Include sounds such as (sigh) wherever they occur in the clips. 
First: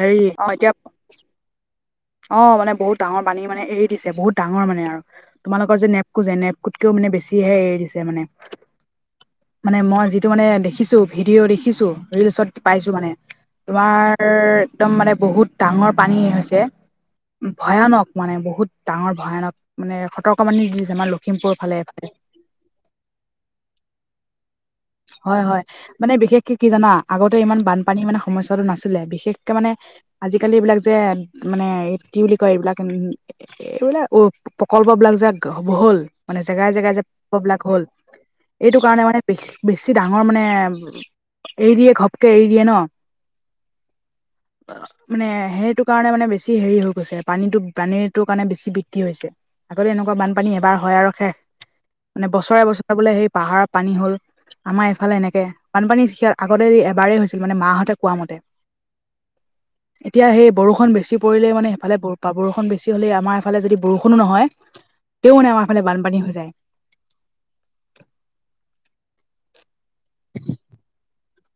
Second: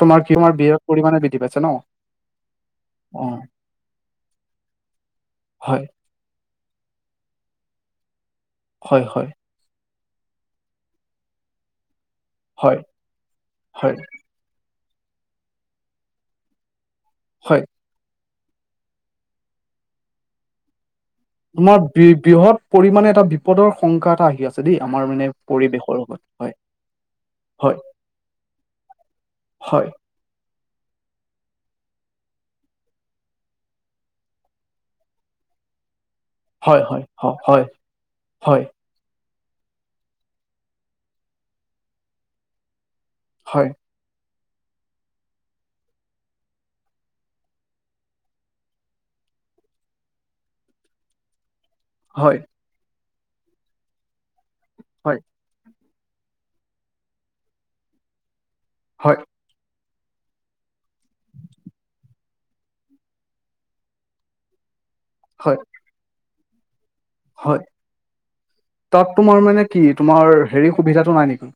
হেৰি তোমাৰ অ কমাৰ এতিয়া বৃহৎ পৰিমাণে বৃদ্ধি পাইছে ন? অ মানে বহুত ডাঙৰ অ পানী মানে এৰি দিছে বহুত ডাঙৰ মানে আৰু তোমালোকৰ হয় যে ন নেপকো যে নেপকোতকেও মানে বেছিহে এৰি দিছে মানে। হয় হয়। মানে মই যিটো মানে দেখিছোঁ ভিডিঅ' দেখিছো ৰিলচত হয় পাইছোঁ মানে হয় তোমাৰ ৰ একদম মানে বহুত ডাঙৰ পানী হৈছে। হয় ভয়ানক মানে বহুত ডাঙৰ ভয়ানক মানে সতৰ্কবাণী দিছে আমাৰ লখিমপুৰ ফালে তোমাৰ বৃ এইফালে বৃহৎ পৰিমাণে এটা বিপদৰ শংকা এটা আহি আছে দেই আমাৰ মানে হয় হয় পৰিৱেশ মানে বিশেষকে কি জানা আগতে ইমান বানপানী মানে সমস্যাটো নাছিলে। বিশেষকে মানে হয় আজিকালি এইবিলাক যে মানে কি বুলি কয় এইবিলাক এই বিলাক অ প্ৰকল্প বিলাক যে হ'ল। মানে জেগাই হয় জেগাই যে হয় প্ৰকল্প বিলাক হয় হ'ল হয় এইটো কাৰণে মানে বেছি বেছি ডাঙৰ মানে এৰি দিয়ে ঘপকে এৰি দিয়ে ন? হয়। মানে সেইটো কাৰণে মানে বেছি হেৰী হৈ গৈছে পানীটো পানীটো কাৰণে বেছি বৃদ্ধি হৈছে। আগতে এনেকুৱা বানপানী এবাৰ হয় আৰু শেষ, মানে হয় বছৰে বছৰে বোলে সেই পাহাৰৰ পানী হ'ল। আমাৰ এইফালে হয় এনেকে বানপানী সিয়া আগতে এবাৰেই হৈছিল মানে মাহঁতে কোৱা মতে। হয়। এতিয়া সেই বৰষুণ বেছি পৰিলে মানে সেইফালে ব পা বৰষুণ বেছি হ'লে আমাৰ এইফালে যদি বৰষুণো নহয় (inaudible) তেতিয়াও মানে আমাৰ ফালে বানপানী হৈ যায়। হয়, তাত তোমাৰ মানে কি তোমাৰ হেৰী সুবিধাটো নাই নেকি?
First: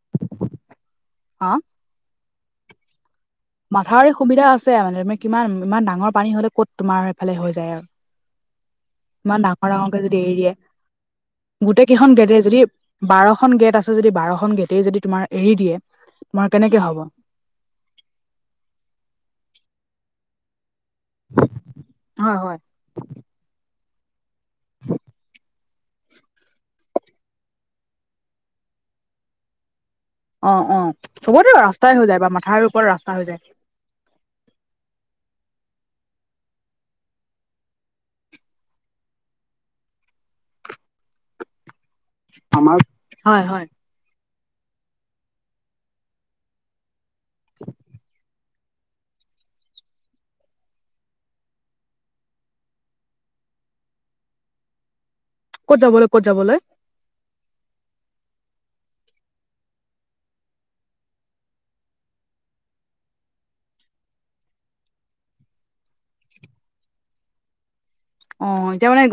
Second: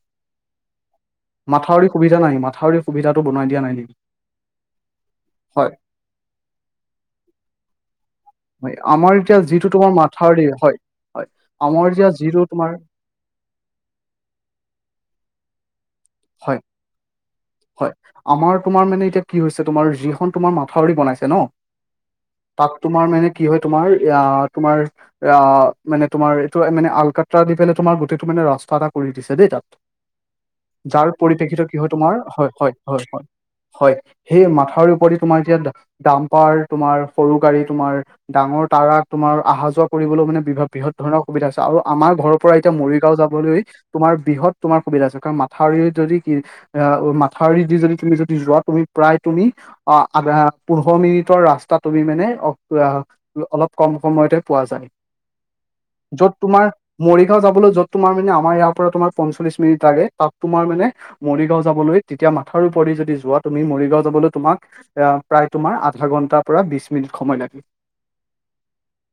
অ মাথাউৰি সুবিধা নাই মাথাউৰি সুবিধাটো বনাই দিয়া নাই নেকি মাথাউৰি সুবিধা আছে মানে তুমি কিমান হয় ইমান ডাঙৰ পানী হ'লে ক'ত তোমাৰ এইফালে হৈ যায়। হয় আমাৰ এতিয়া ইমান যিটো ডাঙৰ তোমাৰ ডাঙৰকে যদি এৰি মাথাউৰি দিয়ে। হয় হয় আমাৰ গোটেই কেইখন এতিয়া গেটে যিটো যদি তোমাৰ বাৰখন গেট আছে যদি বাৰখন গেটেই যদি তোমাৰ এৰি দিয়ে তোমাৰ হয় কেনেকে হ'ব। হয় আমাৰ তোমাৰ মানে এতিয়া কি হৈছে তোমাৰ যিখন তোমাৰ মাথাউৰি বনাইছে ন? হয় হয় তাত তোমাৰ মানে কি হয় তোমাৰ এয়া তোমাৰ আহ মানে তোমাৰ এইটো মানে আলকাট্ৰা দি পেলাই তোমাৰ গোটেইটো মানে ৰাস্তা এটা কৰি দিছে দেই তাত। অ অ যাৰ চবতে পৰিপ্ৰেক্ষিত কি হয় ৰাস্তাই হৈ তোমাৰ যায় বা হয় মাথাউৰি হয় ওপৰত হয় হয় ৰাস্তা হৈ যায়। হয় সেই মাথাউৰি ওপৰেদি তোমাৰ এতিয়া ডা ডাম্পাৰ তোমাৰ সৰু গাড়ী তোমাৰ ডাঙৰ তাৰাক তোমাৰ আহা যোৱা কৰিবলৈ মানে বি বৃহৎ ধৰণৰ সুবিধা হৈছে আৰু আমাৰ ঘৰৰ পৰা এতিয়া মৰিগাঁও হয় যাবলৈ হয় তোমাৰ বৃহৎ তোমাৰ সুবিধা হৈছে কাৰণ মাথাউৰিত যদি কি আ অ মাথাউৰি দি যদি তুমি যদি যোৱা তুমি প্ৰায় তুমি অ আ পোন্ধৰ মিনিটৰ ৰাস্তা তুমি মানে অ অলপ কম সময়তে পোৱা যায়। ক'ত যাবলৈ ক'ত য'ত যাবলৈ তোমাৰ মৰিগাঁও যাবলৈ য'ত তোমাৰ মানে আমাৰ ইয়াৰ পৰা তোমাৰ পঞ্চল্লিশ মিনিট লাগে তাত তোমাৰ মানে মৰিগাঁও যাবলৈ তেতিয়া মাথাউৰিৰ ওপৰেদি যদি যোৱা তুমি মৰিগাঁও যাবলৈ তোমাক এয়া প্ৰায় তোমাৰ আধা ঘন্টাৰ পৰা বিছ মিনিট সময় লাগে। অ এতিয়া মানে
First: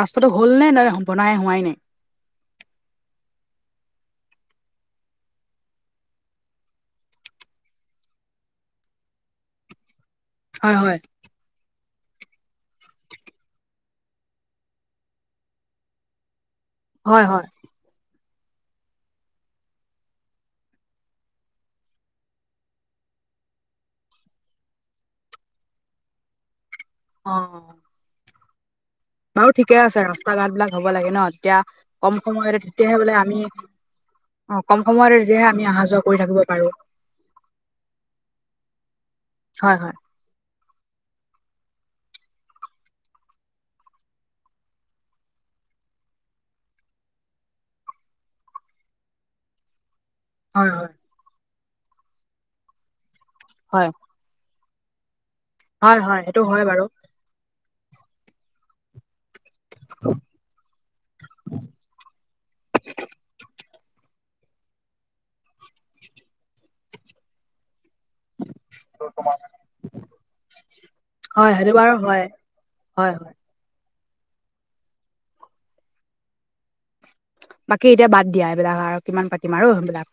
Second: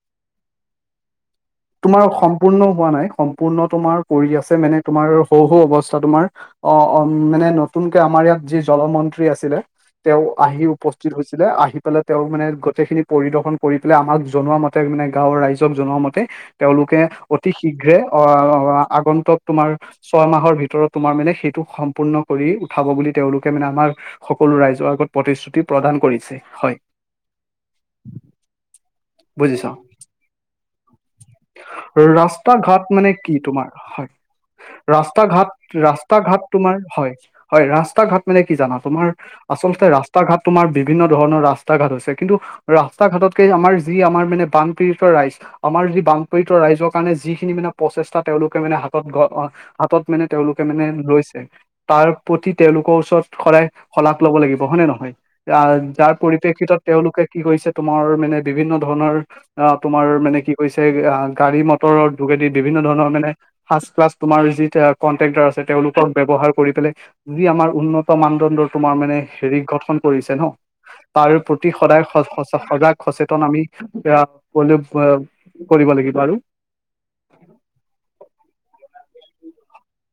ৰাস্তাটো হ'ল নে নে বনাই হোৱাই নাই? তোমাৰ সম্পূৰ্ণ হোৱা নাই সম্পূৰ্ণ তোমাৰ কৰি আছে মানে তোমাৰ হওঁ হওঁ অৱস্থা তোমাৰ অ অ মানে নতুনকে আমাৰ ইয়াত যি জল মন্ত্ৰী আছিলে তেওঁ আহি হয় হয় উপস্থিত হৈছ ছিলে আহি পেলাই তেওঁ মানে গোটেই খিনি পৰিদৰ্শন কৰি পেলাই আমাক জনোৱা মতে মানে গাঁৱৰ ৰাইজক জনোৱা মতে তেওঁলোকে হয় হয় অতি শীঘ্ৰে আহ আগন্তক তোমাৰ ছয় মাহৰ ভিতৰত তোমাৰ মানে সেইটো সম্পূৰ্ণ কৰি উঠাব বুলি তেওঁলোকে মানে আমাৰ সকলো ৰাইজৰ আগত প্ৰতিশ্ৰুতি প্ৰদান কৰিছে, হয়। অ। বাৰু বুজিছা ঠিকে আছে, ৰাস্ত ঘাট বিলাক হ'ব লাগে ন? তেতিয়া কম ৰাস্তা সময়তে তেতিয়াহে ঘাট মানে বোলে আমি কি তোমাৰ হয়। অ কম সময়তে ৰাস্তা তেতিয়াহে ঘাট, আমি অহা যোৱা ৰাস্তা কৰি থাকিব ঘাট পাৰো তোমাৰ হয় হয় ৰাস্তা ঘাট মানে কি জানা? তোমাৰ হয় আচলতে হয় ৰাস্তা ঘাট তোমাৰ বিভিন্ন ধৰণৰ ৰাস্তা ঘাট আছে, কিন্তু ৰাস্তা ঘাটতকে আমাৰ যি আমাৰ মানে বানপীড়িত ৰাইজ আমাৰ যি বান পীড়িত ৰাইজৰ কাৰণে যিখিনি মানে প্ৰচেষ্টা তেওঁলোকে মানে হাতত (unintelligible) হাতত মানে তেওঁলোকে হয় মানে লৈছে, তাৰ প্ৰতি তেওঁলোকৰ ওচৰত সদায় হয় হয় শলাগ ল'ব লাগিব হয় নে নহয়? হয় যাৰ হয় সেইটো হয় পৰিপ্ৰেক্ষিতত বাৰু তেওঁলোকে কি কৰিছে তোমাৰ মানে বিভিন্ন ধৰণৰ অ তোমাৰ মানে কি কৈছে আ গাড়ী মটৰৰ যোগেদি বিভিন্ন ধৰণৰ মানে সাজ তোমাৰ যি কণ্ট্ৰেক্টাৰ আছে তেওঁলোকক ব্যৱহাৰ কৰি পেলাই যি আমাৰ উন্নত মানদণ্ডৰ তোমাৰ মানে হেৰিক গঠন কৰিছে ন তাৰ হয় প্ৰতি সেইটো বাৰু সদায় হয় স সজাগ হয় হয় সচেতন আমি (unintelligible) কৰিব লাগিব আৰু। বাকী এতিয়া বাদ দিয়া এইবিলাক আৰু কিমান পাতিম আৰু সেইবিলাক,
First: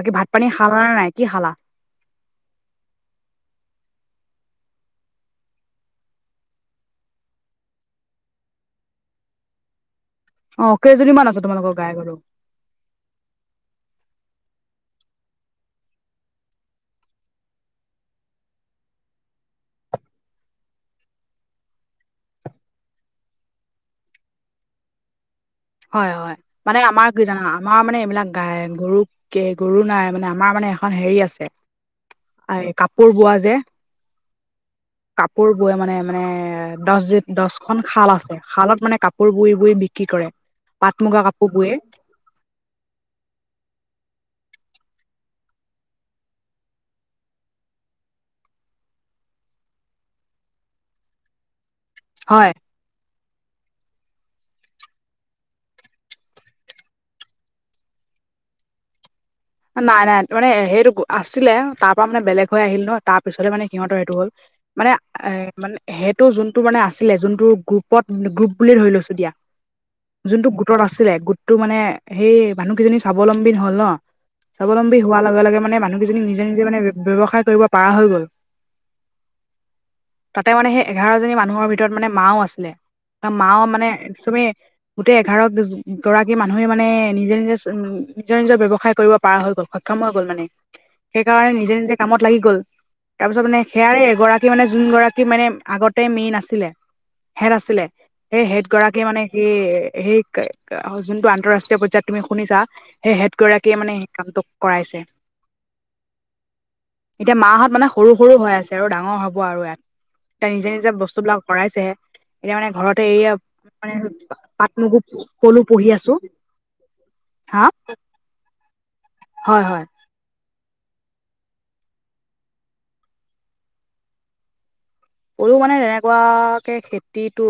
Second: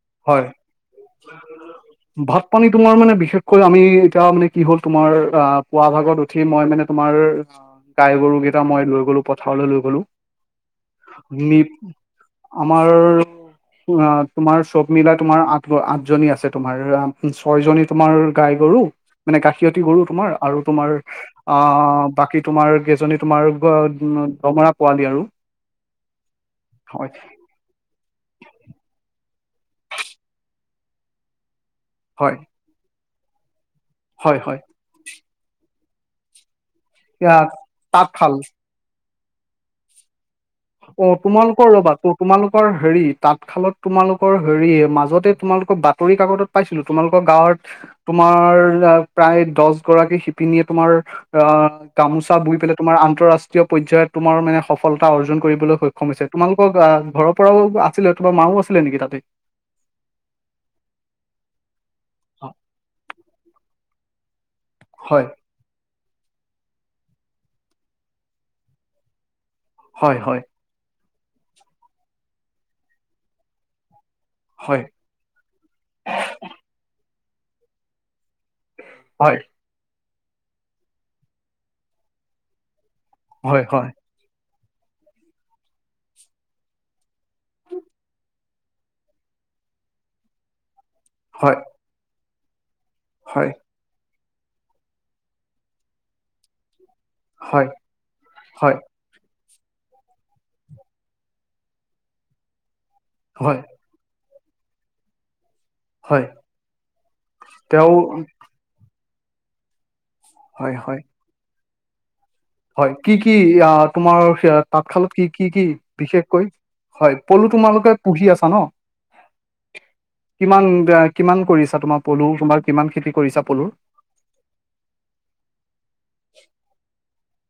বাকী ভাত হয় পানী খালা নে নাই? কি খালা? ভাত পানী তোমাৰ মানে বিশেষকৈ আমি এতিয়া মানে কি হ'ল তোমাৰ অ পুৱা ভাগত উঠি মই মানে তোমাৰ গাই গৰু কেইটা মই লৈ গ'লো পথাৰলৈ লৈ গলো। অ কেইজনীমান আছে নিপ তোমালোকৰ গাই গৰু আমাৰ আ তোমাৰ সব মিলাই তোমাৰ আঠ আঠজনী আছে তোমাৰ ছয় জনী তোমাৰ গাই গৰু মানে গাখিয়তি গৰু তোমাৰ আৰু তোমাৰ অ বাকী তোমাৰ কেইজনী তোমাৰ (inaudible) দমৰা পোৱালি আৰু। হয় হয়, মানে আমাৰ হয় কি জানা? আমাৰ মানে এইবিলাক গাই গৰু কে গৰু নাই মানে আমাৰ মানে এখন হেৰি আছে হয়। কাপোৰ বোৱা যে হয় হয়। কাপোৰ বৈ মানে মানে দছ য এয়া দছখন খাল তাঁতশাল আছে খালত মানে কাপ কোৰ বই বই বিক্ৰী কৰে। পাট অ মুগা কাপোৰ তোমালোকৰ বোৱে ৰ'বা তো তোমালোকৰ হেৰি তাঁতশালত তোমালোকৰ হেৰি, মাজতে তোমালোকৰ বাতৰি কাকতত পাইছিলো তোমালোকৰ গাঁৱত তোমাৰ প্ৰায় দছ গৰাকী শিপিনীয়ে তোমাৰ আহ গামোচা হয় বৈ পেলাই তোমাৰ আন্তঃৰাষ্ট্ৰীয় পৰ্যায়ত তোমাৰ মানে সফলতা অৰ্জন কৰিবলৈ সক্ষম হৈছে। তোমালোকৰ আহ ঘৰৰ পৰাও আছিলে তোমাৰ মাও আছিলে নেকি তাতে? নাই নাই মানে সেইটো আছিলে তাৰ পৰা মানে বেলেগ হৈ আহিল ন তাৰ পিছতে মানে সিহঁতৰ এইটো হ'ল মানে হয় এ মানে সেইটো যোনটো মানে আছিলে যোনটো গ্ৰুপত গ্ৰুপ বুলি ধৰি লৈছো দিয়া, হয় হয় যোনটো গ্ৰপ তত আছিলে গোটটো মানে সেই মানুহকেইজনী স্বাৱলম্বী হ'ল ন। হয় স্বাৱলম্বী হোৱাৰ লগে লগে মানে মানুহকেইজনী নিজে নিজে মানে ব্যৱসায় কৰিব পাৰা হৈ গ'ল। হয়। তাতে মানে সেই এঘাৰজনী মানুহৰ ভিতৰত মানে মাও আছিলে, মাও হয় মানে হয় তুমি (unintelligible) গোটেই এঘাৰ (unintelligible) গৰাকী মানুহে মানে নিজে-নিজে নিজৰ নিজৰ ব্যৱসায় কৰিব পাৰ হৈ গ'ল, সক্ষম হৈ গল মানে। সেইকাৰণে হয় নিজে-নিজে কামত লাগি গ'ল তাৰ পিছত হয় মানে সেয়াৰে এগৰাকী মানে যোনগৰাকী মানে আগতে মেইন আছিলে (unintelligible) হেট হয় আছিলে, সেই হেট হয় গৰাকী মানে (inaudible) সেই-সেই (unintelligible) যোনটো আন্তৰাষ্ট্ৰীয় পৰ্যায়ত তুমি শুনিছা সেই হেড হয় গৰাকীয়ে মানে কাম কৰাইছে। হয় তেতিয়া মাহঁত মানে তেওঁ সৰু-সৰু হৈ আছে। (unintelligible) তে আৰু ডাঙৰ হ'ব আৰু ইয়াত এতিয়া হয় নিজে-নিজে হয় বস্তুবিলাক ভৰাইছেহে। এতিয়া মানে হয় ঘৰতে এইয়া কি-কি (unintelligible) মানে তোমাৰ পাট মগু তাঁতশালত পলু কি-কি-কি পুহি আছো বিশেষকৈ (inaudible) হয়, পলু তোমালোকে পুহি আছা ন? হয়-হয়। কিমান-কিমান কৰিছা তোমাৰ পলু, তোমাৰ কিমান খেতি কৰিছা পলুৰ? (inaudible) পলু মানে তেনেকুৱাকে খেতিটো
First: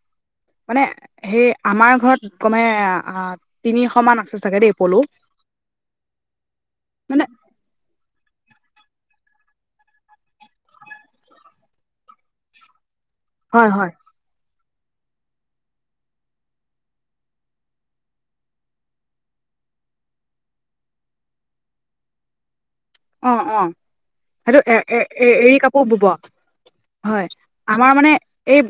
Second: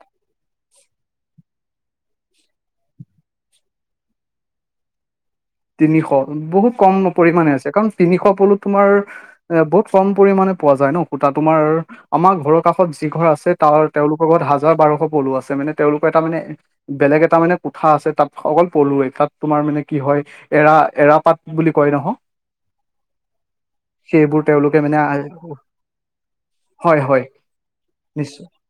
(inaudible) মানে সেই আমাৰ ঘৰত কমে আহ তিনিশমান আছে চাগে দেই পলু (unintelligible) তিনিশ বহুত কম মানে পৰিমানে আছে। কাৰণ তিনিশ পলো তোমাৰ এ বহুত কম পৰিমানে পোৱা যায় ন সূতা তোমাৰ, আমাৰ ঘৰৰ কাষত যি ঘৰ আছে হয় তাৰ হয় তেওঁলোক (unintelligible) লগত হাজাৰ বাৰশ পলু আছে মানে তেওঁলোকৰ এটা মানে (unintelligible) বেলেগ এটা মানে কোঠা আছে, তাত অকল পলুৱেই তাত তোমাৰ মানে কি হয় (inaudible) এৰা-এৰাপাট বুলি কয় নহয় (inaudible) অঁ-অঁ সেইবোৰ সেইটো তেওঁলোকে মানে এ-এ-এ-এৰি কাপোৰ বো-বোৱা (unintelligible) হয় আমাৰ মানে নিশ্চয় এই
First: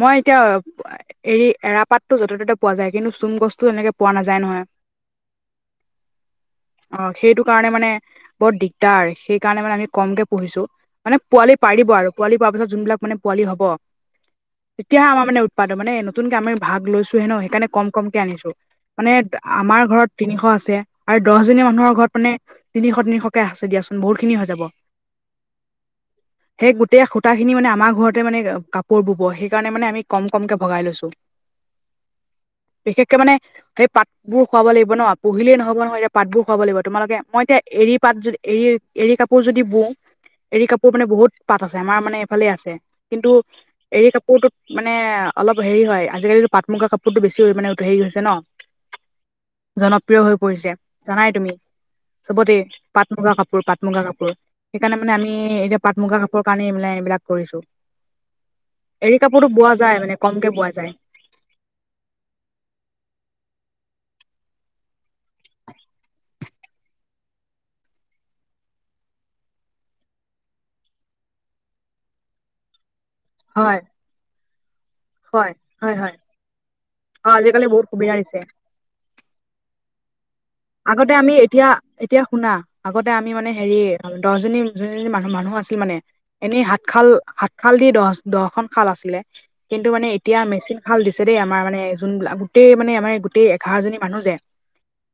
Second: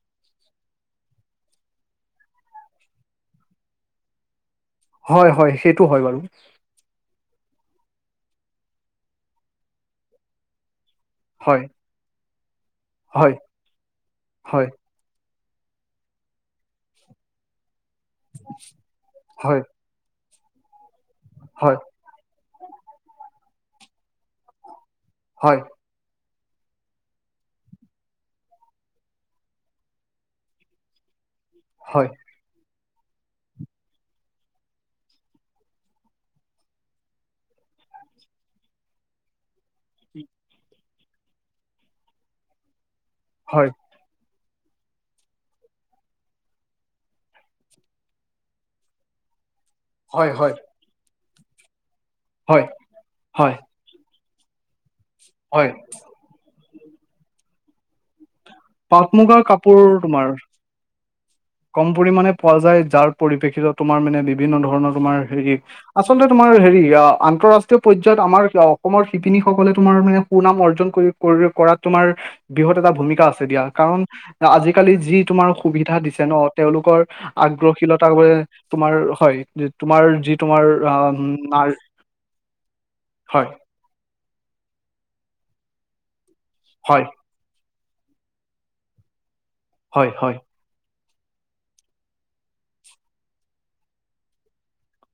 মই এতিয়া (unintelligible) এৰি এৰাপাততো য'তে ত'তে পোৱা যায় কিন্তু চুম গছতো এনেকে পোৱা নাযায় নহয় (inaudible) হয়-হয় সেইটো হয় বাৰু। (unintelligible) অঁ সেইটো কাৰণে মানে বৰ দিগদাৰ। সেই কাৰণে মানে আমি কমকে পুহিছো। (inaudible) মানে পোৱালি হয় পাৰিব আৰু পোৱালি পৰা পিছত যোনবিলাক মানে হয় পোৱালি হব (unintelligible) হয় তেতিয়া আমাৰ মান উৎপাদন মানে নতুনকে আমি ভাগ লৈছোহে ন, সেইকাৰণে কম (unintelligible) কমকে আনিছো, মানে হয় আমাৰ ঘৰত তিনিশ আছে আৰু দহজনী হয় মানুহৰ ঘৰত মানে (inaudible) তিনিশ-তিনিশকে আছে দিয়াচোন বহুতখিনি হৈ যাব। হয়। সেই গোটেই সূতাখিনি মানে আমাৰ ঘৰতে মানে কাপোৰ বব সেইকাৰণে মানে আমি কম-কমকে ভগাই লৈছোঁ। (inaudible) হয়। বিশেষকে মানে সেই পাতবোৰ খুৱাব লাগিব ন। পুহিলেই নহ'ব নহয় এতিয়া পাতবোৰ খুৱাব লাগিব তোমালোকে মই এতিয়া এৰি (unintelligible) পাত যদি এৰী-এৰী কাপোৰ যদি বওঁ, এৰী কাপোৰ (unintelligible) মানে বহুত পাত আছে, আমাৰ মানে এইফালে আছে কিন্তু (unintelligible) হয়। এৰী কাপোৰটোত মানে অলপ হেৰি হয় আজিকালিতো পাট-মুগা কাপোৰটো বেছি মানে উম হেৰি হৈছে ন (unintelligible) (unintelligible) জনপ্ৰিয় হৈ পৰিছে, জানাই তুমি চবতে হয় পাট-মুগা হয় কাপোৰ, পাট-মুগা কাপোৰ। (inaudible) সেইকাৰণে মানে আমি হয় এতিয়া পাট-মুগা কাপোৰৰ কাৰণেই মানে এইবিলাক কৰিছোঁ। (unintelligible) পাট এৰী মুগাৰ কাপোৰতো কাপোৰ বোৱা যায় মানে তোমাৰ কমকে বোৱা যায়। (unintelligible) কম পৰিমানে পোৱা যায়। যাৰ পৰিপ্ৰেক্ষিতত তোমাৰ মানে বিভিন্ন ধৰণৰ তোমাৰ হেৰি (inaudible) আচলতে তোমাৰ হেৰি আন্তঃৰাষ্ট্ৰীয় পৰ্যায়ত আমাৰ অসমৰ শিপিনীসকলে তোমাৰ মানে সুনাম অৰ্জন কৰি (unintelligible) কৰিব পৰাত তোমাৰ বৃহৎ এটা ভূমিকা আছে। (unintelligible) (unintelligible) দিয়া হয় কাৰণ আজিকালি যি তোমাৰ হয় সুবিধা হয় হয় দিছে ন তেওঁলোকৰ অ আজিকালি বহুত আগ্ৰশীলতা সুবিধা ৱে দিছে তোমাৰ হয় তোমাৰ যি তোমাৰ আ আগতে আমি নাৰী এতিয়া এতিয়া শুনা, আগতে আমি হয়, মানে হেৰি দহজনী নি মানুহ মানুহ আছিল মানে এনেই হাত হয়, খালা খাল দি দচ দহখন খাল আছিলে কিন্তু মানে হয়, হয়, এতিয়া মেচিন ভাল দিছে দেই আমাৰ মানে যোন বিলাক গোটেই মানে আমাৰ গোটেই এঘাৰজনী মানুহ যে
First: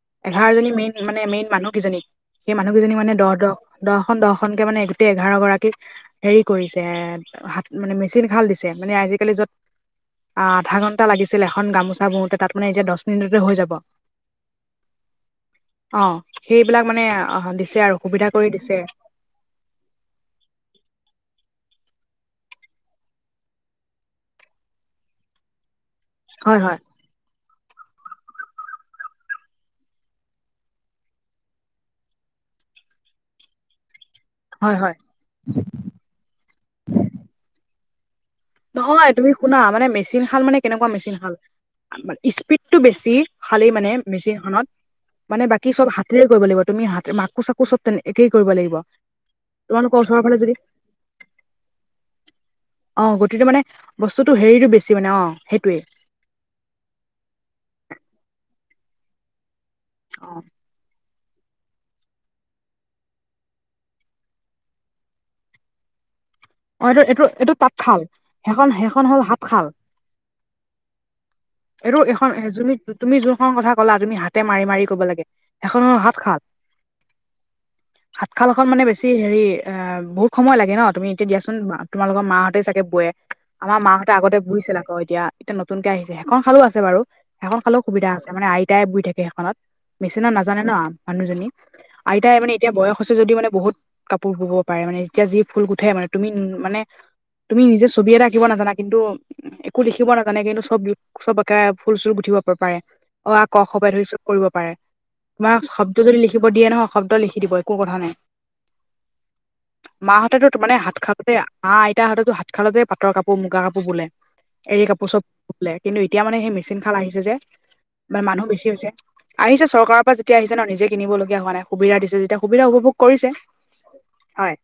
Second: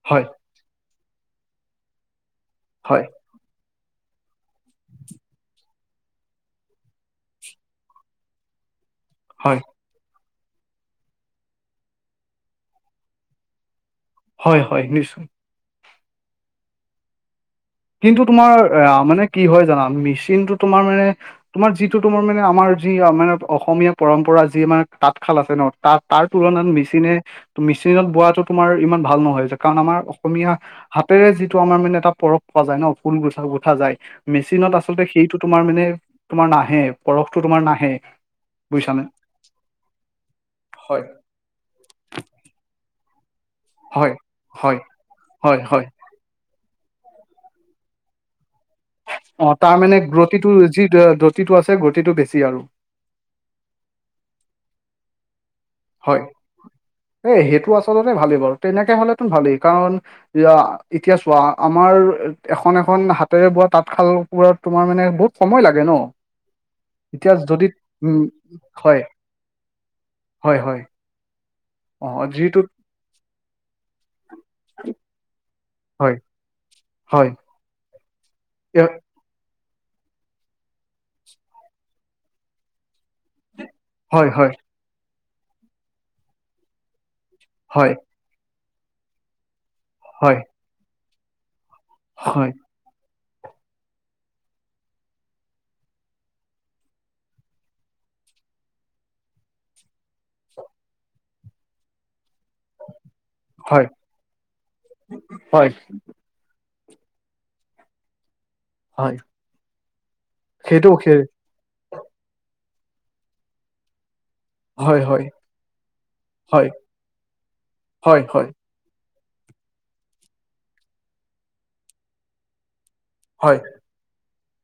হয়, তাৰ এজনী মেইন মানে মেইন মানুহকেইজনী সেই মানুহকেইজনী হয়, মানে দহ দহ দহখন দহখনকে মানে গোতেই‌ এঘাৰ গৰাকী হেৰি কৰিছে, হাত মানে মেচিন খাল দিছে মানে আজি কালি যত হয়, আধা ঘণ্টা লাগিছিল এখন গামোচা বওঁতে তাত মানে এতিয়া দহ মিনিটতে হৈ যাব। হয় হয় নিশ্চ অ, সেইবিলাক মানে অঁ দিছ কিন্তু তোমাৰ এ মানে কি হয় জানা মেচিনটো তোমাৰ মানে। তোমাৰ যিটো তোমাৰ মানে, আমাৰ যি মানে, অসমীয়া পৰম্পৰা যি মানে তাঁতশাল আছে ন তা তাৰ হয় পুৰণাত হয় মেচিনে মেচিনত বোৱাটো তোমাৰ ইমান ভাল নহয়, তে কাৰণ আমাৰ অসমীয়া হাতেৰে যিটো আমাৰ মানে এটা পৰ খোৱা যায় ন, ফুল গঠা গুঠা যায়। মেচিনত হয় হয় আচলতে সেইটো তোমাৰ মানে তোমাৰ নাহে, পৰশটো তোমাৰ নাহে। বুজিছানে? নহয় তুমি শুনা, মানে মেচিন শাল মানে কেনেকুৱা হয়, মেচিন শাল স্পীডটো বেছি। খালি মানে হয়, মেচিন খনত, হয়, মানে হয়, বাকী হয়। চব হাত হাতেৰেই কৰিব লাগিব তুমি হাত মাকো চাকো চব তেনে একেই কৰিব লাগিব। অঁ তাৰ তোমালোকৰ মানে ওচৰৰ ফালে যদি গ্ৰতিটোৰ যি দ্ৰতিটো আছে গতিটো বেছি আৰু অঁ গতিটো মানে বস্তুতটো হেৰিটো বেছি মানে অঁ সেইটোৱে। হয়। এ সেইটো আচলতে ভালেই বাৰু তেনেকে হলেতো ভালেই কাৰণ অ ইয়া এতিয়া চোৱা আমাৰ এখন এখন হাতেৰে বোৱা তাঁতশাল বোৰত তোমাৰ মানে বহুত সময় লাগে ন অ এইটো এতিয়া যদি উম হয়। সাত খাল হয় হয়। এইটো অ এইখন যো যিটোত তুমি যোনখন কথা ক'লা তুমি হাতে মাৰি মাৰি কব লাগে। এখনত হয় হাত সাত হয়। সাত শালখন এ মানে বেছি হেৰি অ বহুত সময় লাগে ন তুমি এতিয়াচোন তোমালোকৰ মাহঁতেই চাগে বে আমাৰ মাহঁতে হয় আগতে হয় বহিছিল আকৌ এতিয়া এতিয়া নতুনকে আহিছে, সেইখন শালো আছে বাৰু সেইখন শালো হয় সুবিধা আছে মানে আইতাই বৈ থাকে সেইখনত। নিচিনা হয় নাজানে ন মানুহজনী আইতাই হয় মানে এতিয়া বয়স হৈছে যদিও মানে বহুত কাপোৰ বুব পাৰে মানে যেতিয়া যি ফুল গুঠে মানে তুমি মানে তুমি নিজে ছবি এটা আঁকিব নাজানা কিন্তু একো দেখিব নাজানে, কিন্তু চব চব একে ফুল চুল গুঠিব পাৰে। অ, আ, ক, খ হয় পাই ধৰি চব কৰিব পাৰে তোমাক হয় শব্দ যদি লিখিব দিয়ে নহয় শব্দ লিখি দিবই একো কথা নাই, হয় মাহঁতেতো ত মানে সেইটো হাত সেই আ মা আইতাহঁতেতো সাত শাল যে পাটৰ কাপোৰ মুগা কাপোৰ বলে। এৰি হয় কাপোৰ চব হয় বলে। কিন্তু এতিয়া মানে সেই হয় মেচিন খাল আহিছে যে হয় মানে মানুহ হয় বেছি হৈছে। আহিছে চৰকাৰৰ পৰা যেতিয়া আহিছে ন, নিজে কিনিবলগীয়া হোৱা নাই। সুবিধা দিছে যেতিয়া সুবিধা উপভোগ কৰিছে। হয়। হয়।